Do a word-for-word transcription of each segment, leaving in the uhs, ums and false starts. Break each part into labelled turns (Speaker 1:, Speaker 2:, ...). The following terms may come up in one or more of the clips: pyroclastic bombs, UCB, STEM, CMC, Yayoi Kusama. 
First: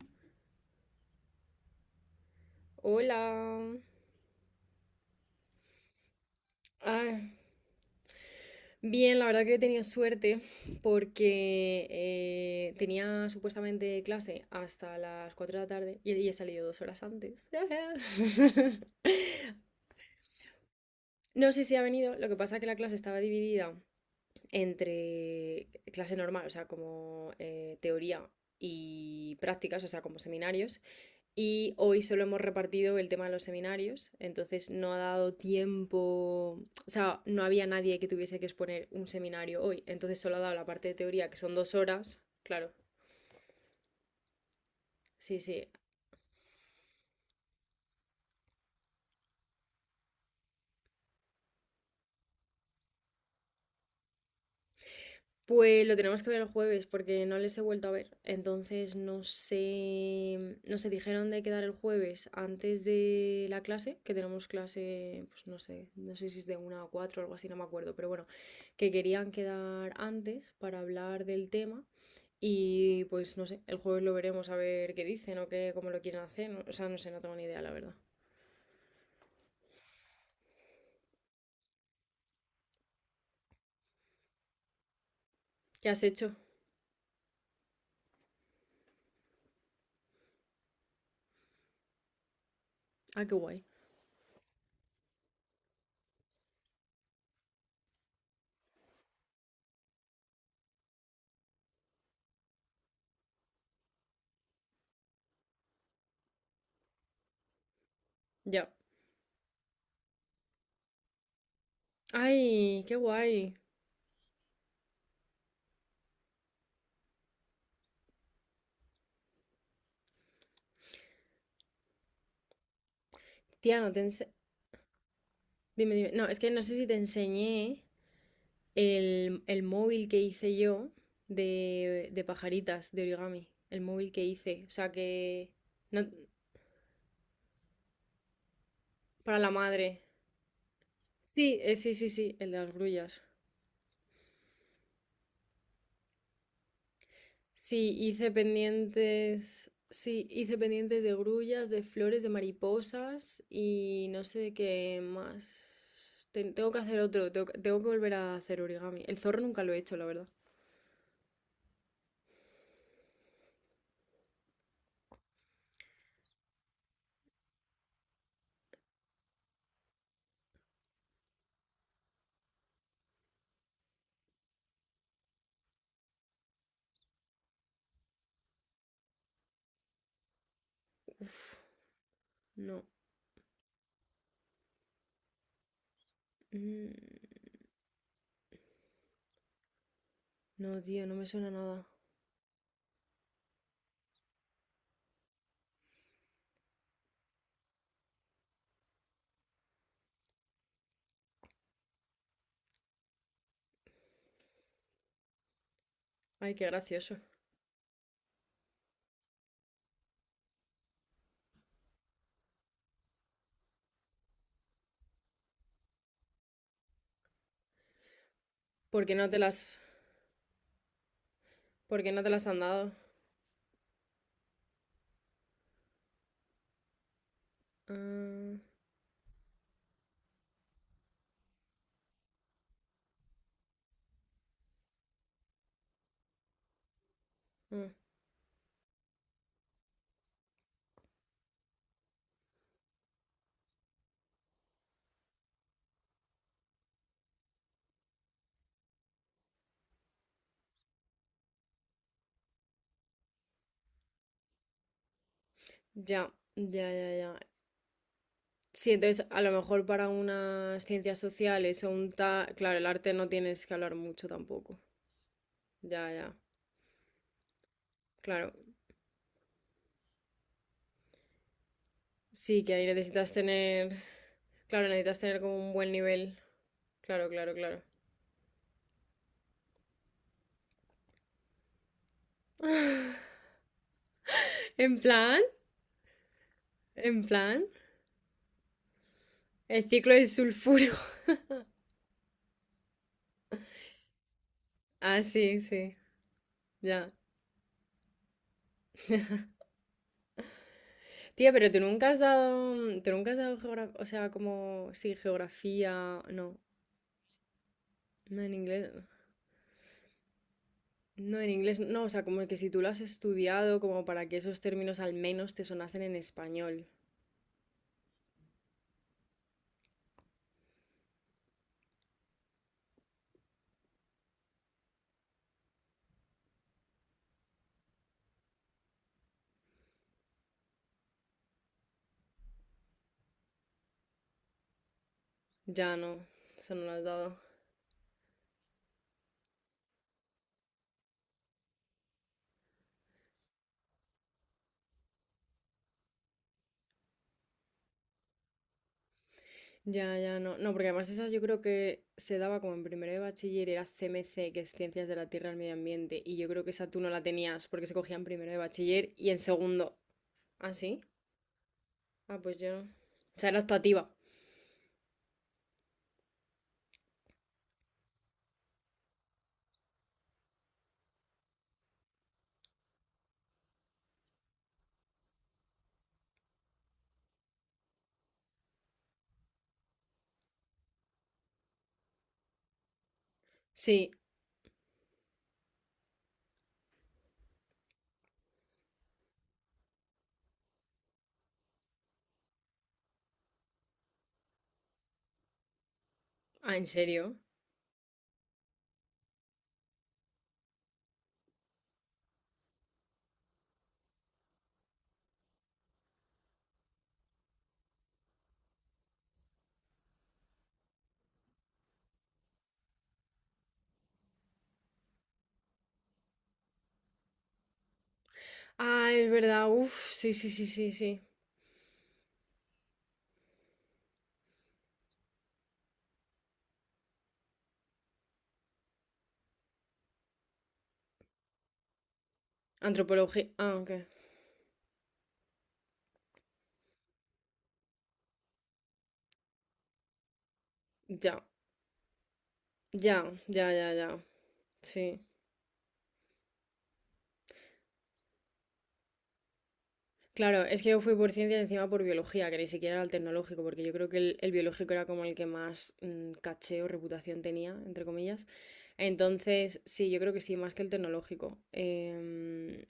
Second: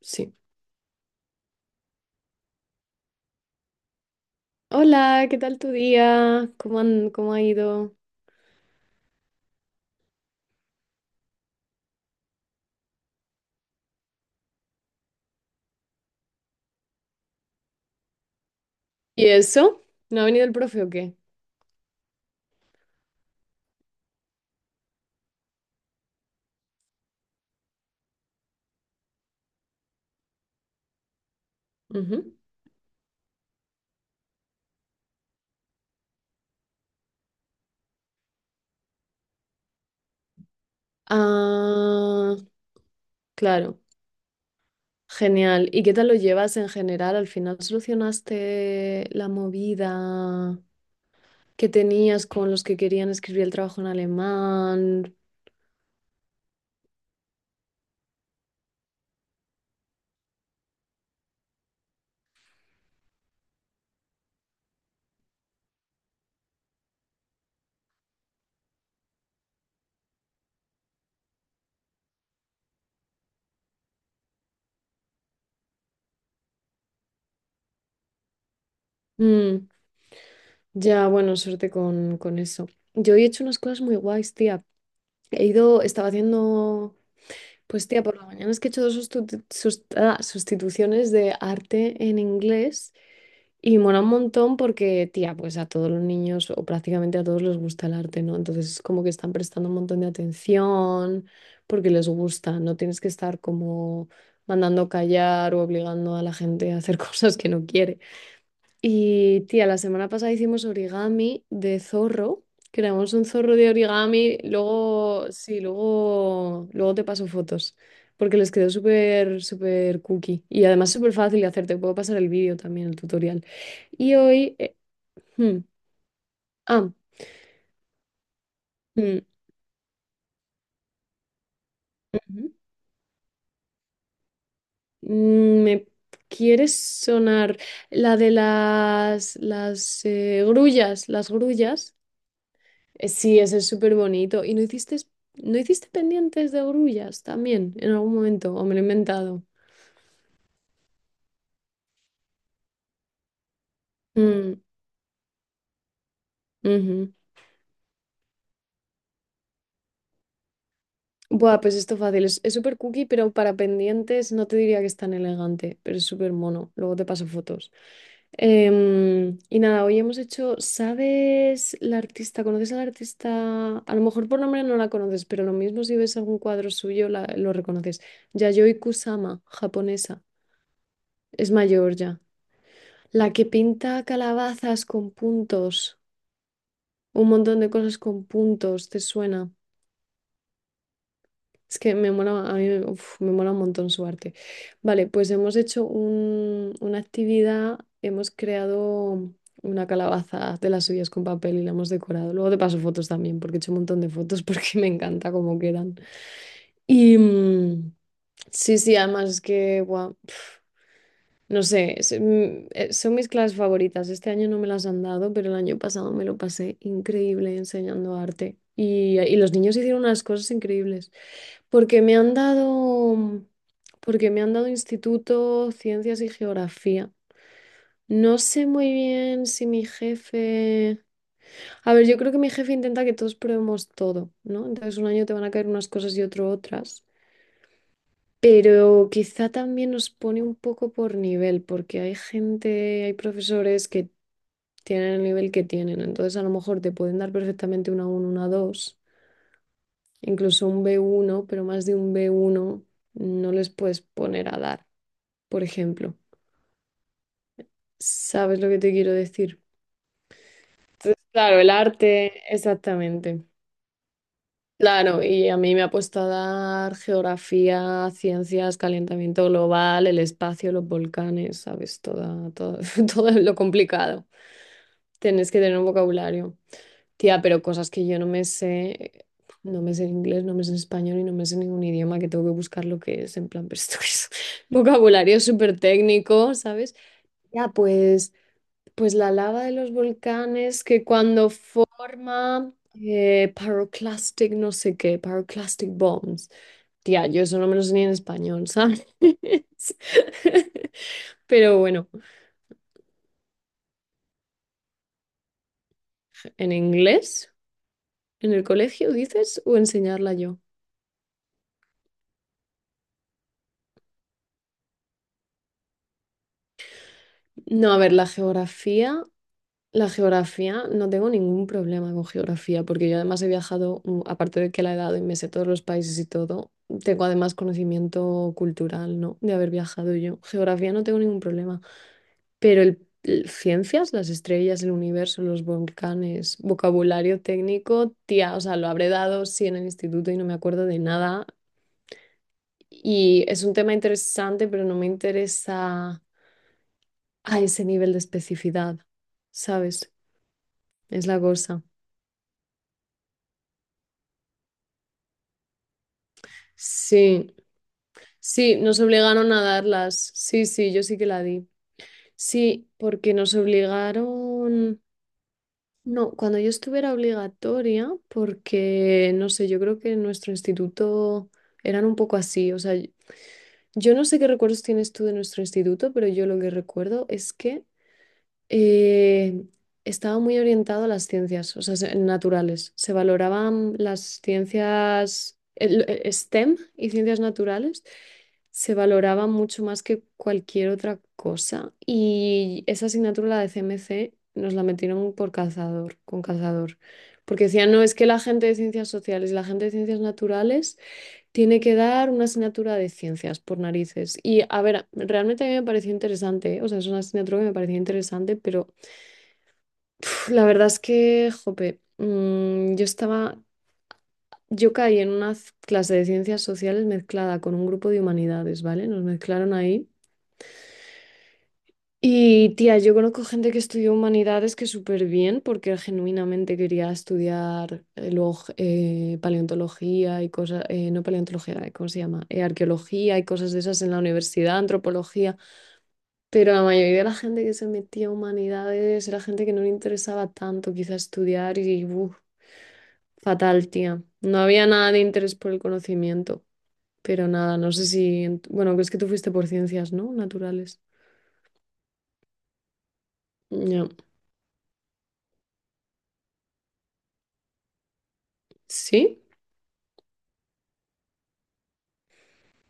Speaker 1: Sí.
Speaker 2: Hola.
Speaker 1: Hola, ¿qué tal tu día? ¿Cómo han-
Speaker 2: Ah,
Speaker 1: cómo ha ido?
Speaker 2: bien, la verdad que he tenido suerte porque eh, tenía supuestamente clase hasta las cuatro de la tarde y, y he salido dos horas antes.
Speaker 1: ¿Y eso? ¿No ha venido el profe o qué?
Speaker 2: No sé si ha venido, lo que pasa es que la clase estaba dividida entre clase normal, o sea, como eh, teoría y prácticas, o sea, como seminarios. Y hoy solo
Speaker 1: Ujú.
Speaker 2: hemos repartido el tema de los seminarios, entonces no ha dado tiempo, o sea, no había nadie que tuviese que exponer un seminario hoy, entonces solo ha dado la parte de teoría, que son dos horas,
Speaker 1: Ah,
Speaker 2: claro,
Speaker 1: claro.
Speaker 2: sí, sí.
Speaker 1: Genial. ¿Y qué tal lo llevas en general? ¿Al final solucionaste la movida que tenías con los que querían escribir el trabajo en alemán?
Speaker 2: Pues lo tenemos que ver el jueves porque no les he vuelto a ver, entonces no sé, no sé, dijeron de quedar el jueves antes de la clase, que tenemos clase, pues no sé, no sé si es de una a cuatro o algo así, no me acuerdo, pero bueno, que querían quedar antes para hablar del tema. Y pues no sé, el jueves lo veremos a ver qué dicen o qué, cómo lo quieren hacer. No- o sea, no sé, no tengo ni idea, la verdad.
Speaker 1: Mm, ya, bueno, suerte con, con eso. Yo he hecho unas cosas muy guays, tía. He ido,
Speaker 2: ¿Qué has
Speaker 1: estaba
Speaker 2: hecho?
Speaker 1: haciendo. Pues tía, por la mañana es que he hecho dos sustitu- sust- ah, sustituciones de arte en inglés,
Speaker 2: Ah, qué guay.
Speaker 1: y mola un montón porque, tía, pues a todos los niños o prácticamente a todos les gusta el arte, ¿no? Entonces es como que están prestando un montón de atención porque les gusta, no tienes que estar como mandando callar o obligando a la gente a hacer cosas que no quiere.
Speaker 2: Ya.
Speaker 1: Y tía, la semana pasada hicimos origami de zorro.
Speaker 2: Ay, qué
Speaker 1: Creamos un
Speaker 2: guay.
Speaker 1: zorro de origami. Luego, sí, luego, luego te paso fotos. Porque les quedó súper, súper cookie. Y además súper fácil de hacer. Te puedo pasar el vídeo también, el tutorial.
Speaker 2: Tía, no te
Speaker 1: Y
Speaker 2: ense-
Speaker 1: hoy. eh, hmm,
Speaker 2: Dime, dime. No, es que no sé si
Speaker 1: ah,
Speaker 2: te enseñé
Speaker 1: hmm,
Speaker 2: el, el móvil que hice yo de, de
Speaker 1: Ujú.
Speaker 2: pajaritas, de origami. El móvil que hice. O sea, que...
Speaker 1: Mm, ¿Me
Speaker 2: no-
Speaker 1: quieres sonar la de las,
Speaker 2: para la madre.
Speaker 1: las eh, grullas? Las
Speaker 2: Sí, eh, sí,
Speaker 1: grullas.
Speaker 2: sí, sí, el de las
Speaker 1: Eh,
Speaker 2: grullas.
Speaker 1: Sí, ese es súper bonito. ¿Y no hiciste, no hiciste pendientes de grullas también
Speaker 2: Sí,
Speaker 1: en algún
Speaker 2: hice
Speaker 1: momento? ¿O me lo he inventado?
Speaker 2: pendientes, sí, hice pendientes de grullas, de flores, de mariposas y no sé de
Speaker 1: Mm,
Speaker 2: qué más. Ten- tengo que hacer
Speaker 1: ujú.
Speaker 2: otro, tengo, que tengo que volver a hacer origami. El zorro nunca lo he hecho, la verdad.
Speaker 1: Buah, pues esto fácil. Es es súper cookie, pero para pendientes no te diría que es tan elegante, pero es súper mono. Luego te paso fotos. Em, y nada, hoy hemos hecho, ¿sabes la artista? ¿Conoces a la artista? A lo mejor por nombre no la conoces, pero lo mismo si ves algún cuadro suyo la- lo reconoces. Yayoi Kusama, japonesa. Es mayor ya.
Speaker 2: No.
Speaker 1: La que pinta calabazas con puntos,
Speaker 2: Mm,
Speaker 1: un montón de cosas con puntos, ¿te suena?
Speaker 2: no, tío, no me suena
Speaker 1: Es
Speaker 2: nada.
Speaker 1: que me mola, a mí me uf, me mola un montón su arte. Vale, pues hemos hecho un- una actividad, hemos creado una calabaza de las suyas con papel y la hemos decorado. Luego te paso fotos también, porque he hecho un montón de fotos porque me encanta cómo quedan.
Speaker 2: Ay, qué gracioso.
Speaker 1: Y mm, sí, sí, además es que, guau, no sé, es, mm, eh, son mis clases favoritas. Este año no me las han dado, pero el año pasado me lo pasé increíble enseñando arte.
Speaker 2: Por qué
Speaker 1: Y,
Speaker 2: no
Speaker 1: y
Speaker 2: te
Speaker 1: los niños
Speaker 2: las
Speaker 1: hicieron unas cosas increíbles.
Speaker 2: por
Speaker 1: Porque
Speaker 2: qué
Speaker 1: me
Speaker 2: no te
Speaker 1: han
Speaker 2: las han dado?
Speaker 1: dado, porque me han dado instituto, ciencias y geografía. No
Speaker 2: Ah,
Speaker 1: sé muy bien si mi jefe... A ver, yo creo que mi jefe intenta que todos probemos todo, ¿no? Entonces un año te van a caer unas cosas y otro otras.
Speaker 2: ah,
Speaker 1: Pero quizá también nos pone un poco por nivel, porque hay gente, hay profesores que tienen el nivel que tienen, entonces a lo mejor te pueden dar perfectamente una uno una dos, incluso un b uno, pero más de un b uno no les puedes poner a dar, por ejemplo.
Speaker 2: ya, ya, ya, ya.
Speaker 1: ¿Sabes lo que
Speaker 2: Sí,
Speaker 1: te quiero
Speaker 2: entonces a lo
Speaker 1: decir?
Speaker 2: mejor para unas ciencias
Speaker 1: Claro, el
Speaker 2: sociales o un
Speaker 1: arte,
Speaker 2: ta... Claro, el arte no
Speaker 1: exactamente.
Speaker 2: tienes que hablar mucho tampoco.
Speaker 1: Claro, y a mí me ha
Speaker 2: Ya,
Speaker 1: puesto a
Speaker 2: ya.
Speaker 1: dar geografía,
Speaker 2: Claro.
Speaker 1: ciencias, calentamiento global, el espacio, los volcanes, ¿sabes? Toda,
Speaker 2: Sí, que
Speaker 1: todo,
Speaker 2: ahí
Speaker 1: todo
Speaker 2: necesitas
Speaker 1: lo
Speaker 2: tener.
Speaker 1: complicado.
Speaker 2: Claro, necesitas tener
Speaker 1: Tienes
Speaker 2: como
Speaker 1: que
Speaker 2: un
Speaker 1: tener un
Speaker 2: buen nivel.
Speaker 1: vocabulario.
Speaker 2: Claro,
Speaker 1: Tía,
Speaker 2: claro,
Speaker 1: pero
Speaker 2: claro.
Speaker 1: cosas que yo no me sé, no me sé en inglés, no me sé en español y no me sé ningún idioma, que tengo que buscar lo que es, en plan, pero esto es
Speaker 2: En
Speaker 1: vocabulario
Speaker 2: plan,
Speaker 1: súper técnico, ¿sabes?
Speaker 2: en plan.
Speaker 1: Ya, pues... Pues la lava de
Speaker 2: El
Speaker 1: los
Speaker 2: ciclo del
Speaker 1: volcanes
Speaker 2: sulfuro.
Speaker 1: que cuando forma eh, pyroclastic no sé qué,
Speaker 2: Ah, sí,
Speaker 1: pyroclastic
Speaker 2: sí.
Speaker 1: bombs.
Speaker 2: Ya.
Speaker 1: Tía, yo eso no me lo sé ni en español, ¿sabes?
Speaker 2: Tía, pero
Speaker 1: Pero
Speaker 2: tú
Speaker 1: bueno,
Speaker 2: nunca has dado. Tú nunca has dado geografía. O sea, como. Sí, geografía. No.
Speaker 1: ¿en inglés?
Speaker 2: No
Speaker 1: ¿En
Speaker 2: en
Speaker 1: el
Speaker 2: inglés.
Speaker 1: colegio dices? ¿O enseñarla yo?
Speaker 2: No, en inglés. No, o sea, como que si tú lo has estudiado, como para que esos términos al menos te sonasen en español.
Speaker 1: No, a ver, la geografía. La geografía, no tengo ningún problema con geografía, porque yo además he viajado, mm, aparte de que la he dado y me sé todos los países y todo, tengo además conocimiento cultural, ¿no? De haber viajado yo. Geografía no tengo ningún problema, pero el, el- ciencias, las estrellas, el universo, los
Speaker 2: Ya no.
Speaker 1: volcanes,
Speaker 2: Eso no lo has
Speaker 1: vocabulario
Speaker 2: dado.
Speaker 1: técnico, tía, o sea, lo habré dado sí en el instituto y no me acuerdo de nada. Y es un tema interesante, pero no me interesa a ese nivel de especificidad, ¿sabes?
Speaker 2: Ya, ya, no. No, porque además
Speaker 1: Es
Speaker 2: esas
Speaker 1: la
Speaker 2: yo creo
Speaker 1: cosa.
Speaker 2: que se daba como en primero de bachiller, era C M C, que es Ciencias de la Tierra al Medio Ambiente, y yo creo que esa tú no la
Speaker 1: Sí,
Speaker 2: tenías porque se cogía en primero de
Speaker 1: sí, nos
Speaker 2: bachiller y en
Speaker 1: obligaron a
Speaker 2: segundo.
Speaker 1: darlas. Sí,
Speaker 2: ¿Ah,
Speaker 1: sí,
Speaker 2: sí?
Speaker 1: yo sí que la di.
Speaker 2: Ah, pues yo. O
Speaker 1: Sí, porque
Speaker 2: sea,
Speaker 1: nos
Speaker 2: era actuativa.
Speaker 1: obligaron. No, cuando yo estuve era obligatoria, porque no sé, yo creo que en nuestro instituto eran un poco así. O sea, yo no sé qué recuerdos tienes tú de nuestro instituto, pero yo lo que recuerdo es que eh, estaba muy orientado a las ciencias, o sea, se- naturales. Se valoraban
Speaker 2: Sí.
Speaker 1: las ciencias, el- el STEM y ciencias naturales, se valoraban mucho más que cualquier otra cosa. Y esa asignatura, la de C M C, nos la metieron por cazador, con
Speaker 2: Ah, ¿en
Speaker 1: cazador.
Speaker 2: serio?
Speaker 1: Porque decían, no, es que la gente de ciencias sociales y la gente de ciencias naturales tiene que dar una asignatura de ciencias por narices. Y a ver, realmente a mí me pareció interesante, ¿eh? O sea, es una asignatura que me pareció interesante, pero pf, la verdad es que, jope, mm, yo estaba, yo caí en una c- clase de ciencias sociales mezclada con un grupo de humanidades, ¿vale?
Speaker 2: Ah,
Speaker 1: Nos
Speaker 2: es verdad.
Speaker 1: mezclaron ahí.
Speaker 2: Uf, sí, sí, sí, sí, sí.
Speaker 1: Y tía, yo conozco gente que estudió humanidades que súper bien porque genuinamente quería estudiar eh, luego g- eh, paleontología y cosas, eh, no paleontología, eh, ¿cómo se llama? Eh, arqueología y
Speaker 2: Antropología.
Speaker 1: cosas
Speaker 2: Ah,
Speaker 1: de
Speaker 2: ok.
Speaker 1: esas en la universidad, antropología, pero la mayoría de la gente que se metía a humanidades era gente que no le interesaba tanto quizá
Speaker 2: Ya,
Speaker 1: estudiar y uf,
Speaker 2: ya, ya,
Speaker 1: fatal,
Speaker 2: ya, ya.
Speaker 1: tía. No había nada
Speaker 2: Sí.
Speaker 1: de interés por el conocimiento, pero nada, no sé si, en tu- bueno, es que tú fuiste por ciencias, ¿no?
Speaker 2: Claro, es que yo
Speaker 1: Naturales.
Speaker 2: fui por ciencia y encima por biología, que ni siquiera era el tecnológico, porque yo creo
Speaker 1: Ya.
Speaker 2: que el, el biológico era como el que más mm, caché o reputación tenía, entre comillas.
Speaker 1: ¿Sí?
Speaker 2: Entonces, sí, yo creo que sí, más que el tecnológico. Em,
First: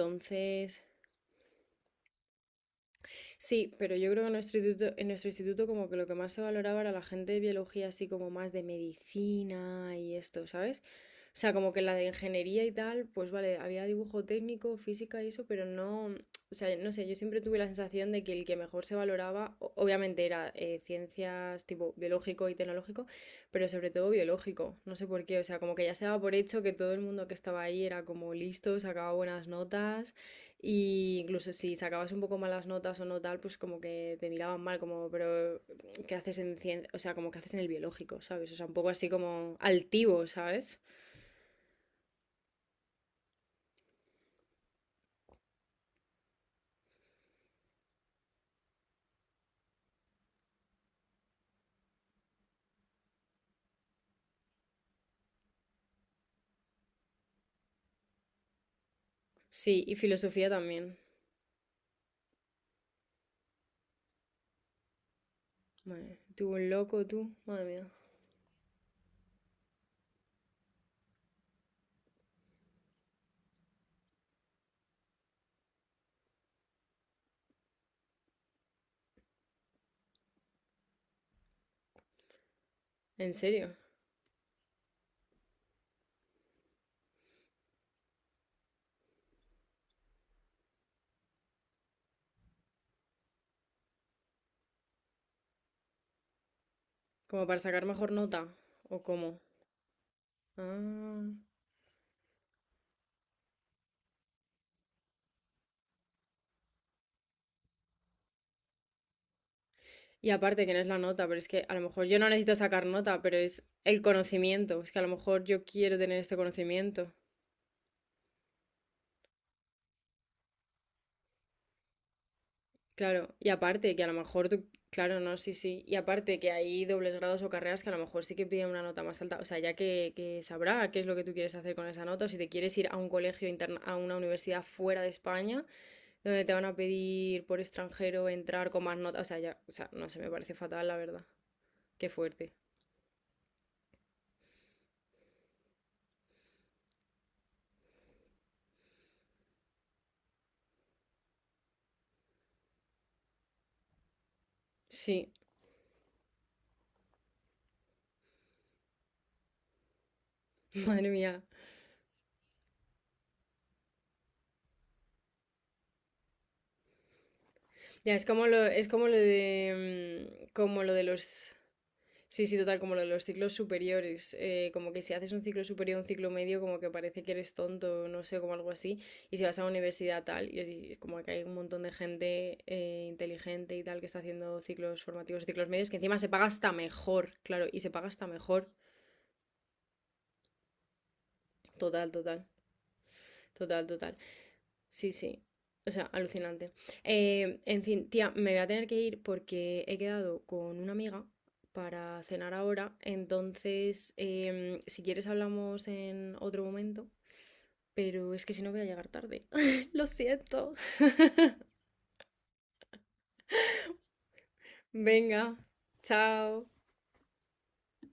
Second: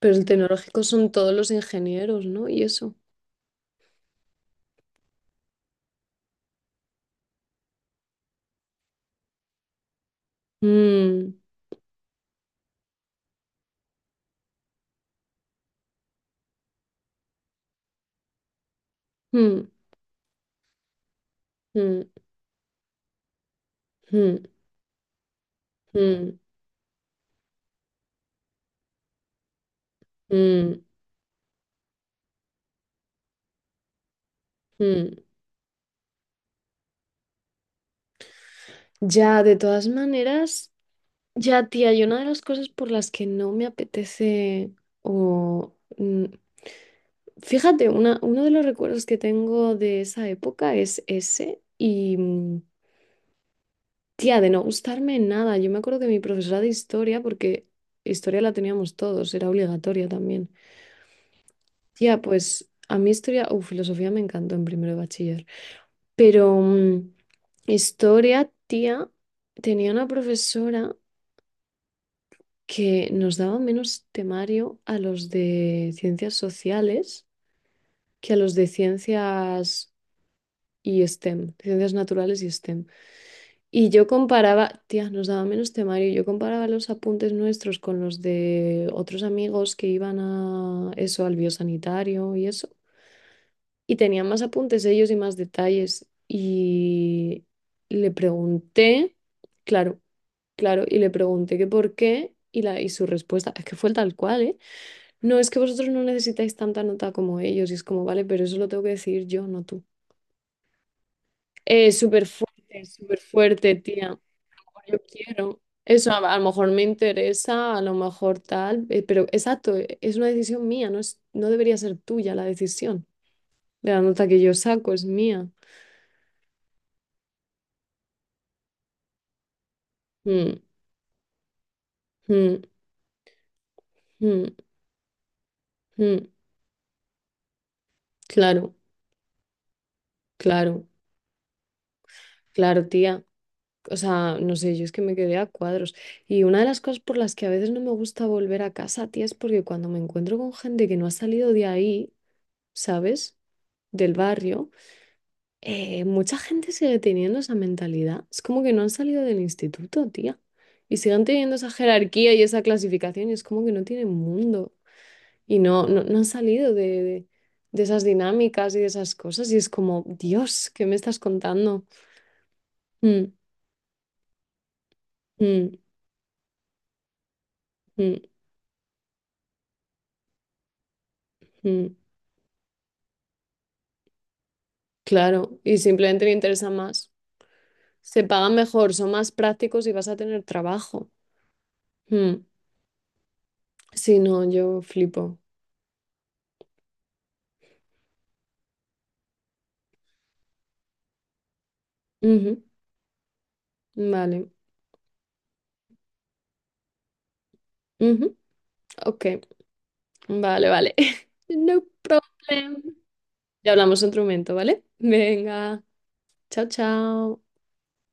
Speaker 1: Pero el tecnológico son todos los ingenieros, ¿no? Y eso.
Speaker 2: sí, pero yo creo que en nuestro instituto, en nuestro instituto como que lo que más se valoraba era la gente de biología, así como más de medicina y esto, ¿sabes?
Speaker 1: Mm,
Speaker 2: O sea, como que la de ingeniería y tal, pues vale, había dibujo técnico, física y eso, pero no, o sea, no sé, yo siempre tuve la sensación de que el que mejor se valoraba,
Speaker 1: mm,
Speaker 2: o- obviamente era eh, ciencias tipo
Speaker 1: mm,
Speaker 2: biológico y tecnológico, pero sobre todo
Speaker 1: mm,
Speaker 2: biológico, no sé por qué, o sea, como que ya se daba por
Speaker 1: mm,
Speaker 2: hecho que todo el mundo que estaba ahí era como listo, sacaba buenas notas.
Speaker 1: mm,
Speaker 2: Y incluso si sacabas un poco malas notas o no tal, pues como que te miraban mal, como,
Speaker 1: mm.
Speaker 2: pero ¿qué haces en cien- o sea, como que haces en el biológico, ¿sabes? O sea, un poco así
Speaker 1: Ya,
Speaker 2: como
Speaker 1: de todas
Speaker 2: altivo,
Speaker 1: maneras,
Speaker 2: ¿sabes?
Speaker 1: ya, tía, y una de las cosas por las que no me apetece o... mm, fíjate, una, uno de los recuerdos que tengo de esa época es ese y, mm, tía, de no gustarme nada. Yo me acuerdo que mi profesora de historia, porque historia la teníamos todos, era
Speaker 2: Sí, y
Speaker 1: obligatoria
Speaker 2: filosofía
Speaker 1: también.
Speaker 2: también.
Speaker 1: Tía, pues a mí historia o filosofía me encantó en primero de bachiller,
Speaker 2: Madre, tú
Speaker 1: pero
Speaker 2: un loco,
Speaker 1: mm,
Speaker 2: tú, madre mía.
Speaker 1: historia, tía, tenía una profesora que nos daba menos temario a los de ciencias sociales que a los de ciencias y STEM, ciencias naturales y STEM.
Speaker 2: ¿En serio?
Speaker 1: Y yo comparaba, tía, nos daba menos temario, yo comparaba los apuntes nuestros con los de otros amigos que iban a eso, al biosanitario y eso, y tenía más apuntes ellos y más detalles.
Speaker 2: ¿Como
Speaker 1: Y
Speaker 2: para sacar mejor
Speaker 1: le
Speaker 2: nota? ¿O
Speaker 1: pregunté,
Speaker 2: cómo?
Speaker 1: claro, claro, y le
Speaker 2: Ah.
Speaker 1: pregunté que por qué, y, la, y su respuesta es que fue tal cual, ¿eh? No, es que vosotros no necesitáis tanta nota como ellos, y es como, vale, pero eso lo tengo que decir yo, no tú.
Speaker 2: Y aparte que no es la nota, pero es que a lo
Speaker 1: Eh,
Speaker 2: mejor yo
Speaker 1: súper
Speaker 2: no necesito sacar
Speaker 1: fuerte, súper
Speaker 2: nota, pero es
Speaker 1: fuerte,
Speaker 2: el
Speaker 1: tía,
Speaker 2: conocimiento. Es
Speaker 1: yo
Speaker 2: que a lo mejor
Speaker 1: quiero.
Speaker 2: yo quiero
Speaker 1: Eso
Speaker 2: tener
Speaker 1: a,
Speaker 2: este
Speaker 1: a lo mejor me
Speaker 2: conocimiento.
Speaker 1: interesa, a lo mejor tal, eh, pero exacto, eh, es una decisión mía, no es, no debería ser tuya la decisión.
Speaker 2: Claro, y
Speaker 1: De
Speaker 2: aparte
Speaker 1: la
Speaker 2: que a lo
Speaker 1: nota que
Speaker 2: mejor
Speaker 1: yo
Speaker 2: tú,
Speaker 1: saco es
Speaker 2: claro, no,
Speaker 1: mía.
Speaker 2: sí, sí, y aparte que hay dobles grados o carreras que a lo mejor sí que piden una nota más alta, o sea, ya que, que
Speaker 1: Mm.
Speaker 2: sabrá qué es lo que tú quieres hacer con esa nota, o si te
Speaker 1: Mm,
Speaker 2: quieres ir a un colegio interna, a una
Speaker 1: mm,
Speaker 2: universidad fuera de España,
Speaker 1: mm.
Speaker 2: donde te van a pedir por extranjero entrar
Speaker 1: Claro,
Speaker 2: con más notas, o sea, ya, o sea, no sé, me parece
Speaker 1: claro,
Speaker 2: fatal, la verdad, qué fuerte.
Speaker 1: claro, tía. O sea, no sé, yo es que me quedé a cuadros. Y una de las cosas por las que a veces no me gusta volver a casa, tía, es porque cuando me encuentro con gente que no ha salido de ahí, ¿sabes? Del barrio,
Speaker 2: Sí,
Speaker 1: eh, mucha gente sigue teniendo esa mentalidad. Es como que no han salido del instituto, tía. Y
Speaker 2: madre
Speaker 1: siguen
Speaker 2: mía.
Speaker 1: teniendo esa jerarquía y esa clasificación y es como que no tienen mundo. Y no, no, no han salido de, de- de esas
Speaker 2: Ya, es como lo,
Speaker 1: dinámicas y de
Speaker 2: es como
Speaker 1: esas
Speaker 2: lo
Speaker 1: cosas y es como,
Speaker 2: de, mm,
Speaker 1: Dios,
Speaker 2: como
Speaker 1: ¿qué
Speaker 2: lo
Speaker 1: me
Speaker 2: de
Speaker 1: estás
Speaker 2: los
Speaker 1: contando?
Speaker 2: sí, sí, total, como lo de los
Speaker 1: Mm,
Speaker 2: ciclos superiores, eh, como que si haces un ciclo
Speaker 1: mm,
Speaker 2: superior, un ciclo medio, como que parece que eres tonto, no
Speaker 1: mm,
Speaker 2: sé, como algo así, y si vas a la universidad tal, y así, es como que hay un montón de
Speaker 1: mm.
Speaker 2: gente eh, inteligente y tal que está haciendo ciclos formativos,
Speaker 1: Claro,
Speaker 2: ciclos
Speaker 1: y
Speaker 2: medios, que encima
Speaker 1: simplemente
Speaker 2: se
Speaker 1: le
Speaker 2: paga
Speaker 1: interesa
Speaker 2: hasta
Speaker 1: más.
Speaker 2: mejor, claro, y se paga
Speaker 1: Se
Speaker 2: hasta
Speaker 1: pagan
Speaker 2: mejor,
Speaker 1: mejor, son más prácticos y vas a tener trabajo.
Speaker 2: total,
Speaker 1: Mm.
Speaker 2: total, total, total.
Speaker 1: Sí, no, yo
Speaker 2: Sí,
Speaker 1: flipo.
Speaker 2: sí. O sea, alucinante. Eh, en fin, tía, me voy a tener que ir porque he quedado con una amiga para cenar
Speaker 1: Ujú,
Speaker 2: ahora. Entonces,
Speaker 1: vale.
Speaker 2: em, si quieres hablamos en otro momento, pero
Speaker 1: Ujú,
Speaker 2: es que si no voy a llegar
Speaker 1: ok,
Speaker 2: tarde. Lo
Speaker 1: vale,
Speaker 2: siento.
Speaker 1: vale. No problem. Ya hablamos otro momento, ¿vale?
Speaker 2: Venga,
Speaker 1: Venga,
Speaker 2: chao.
Speaker 1: chao, chao.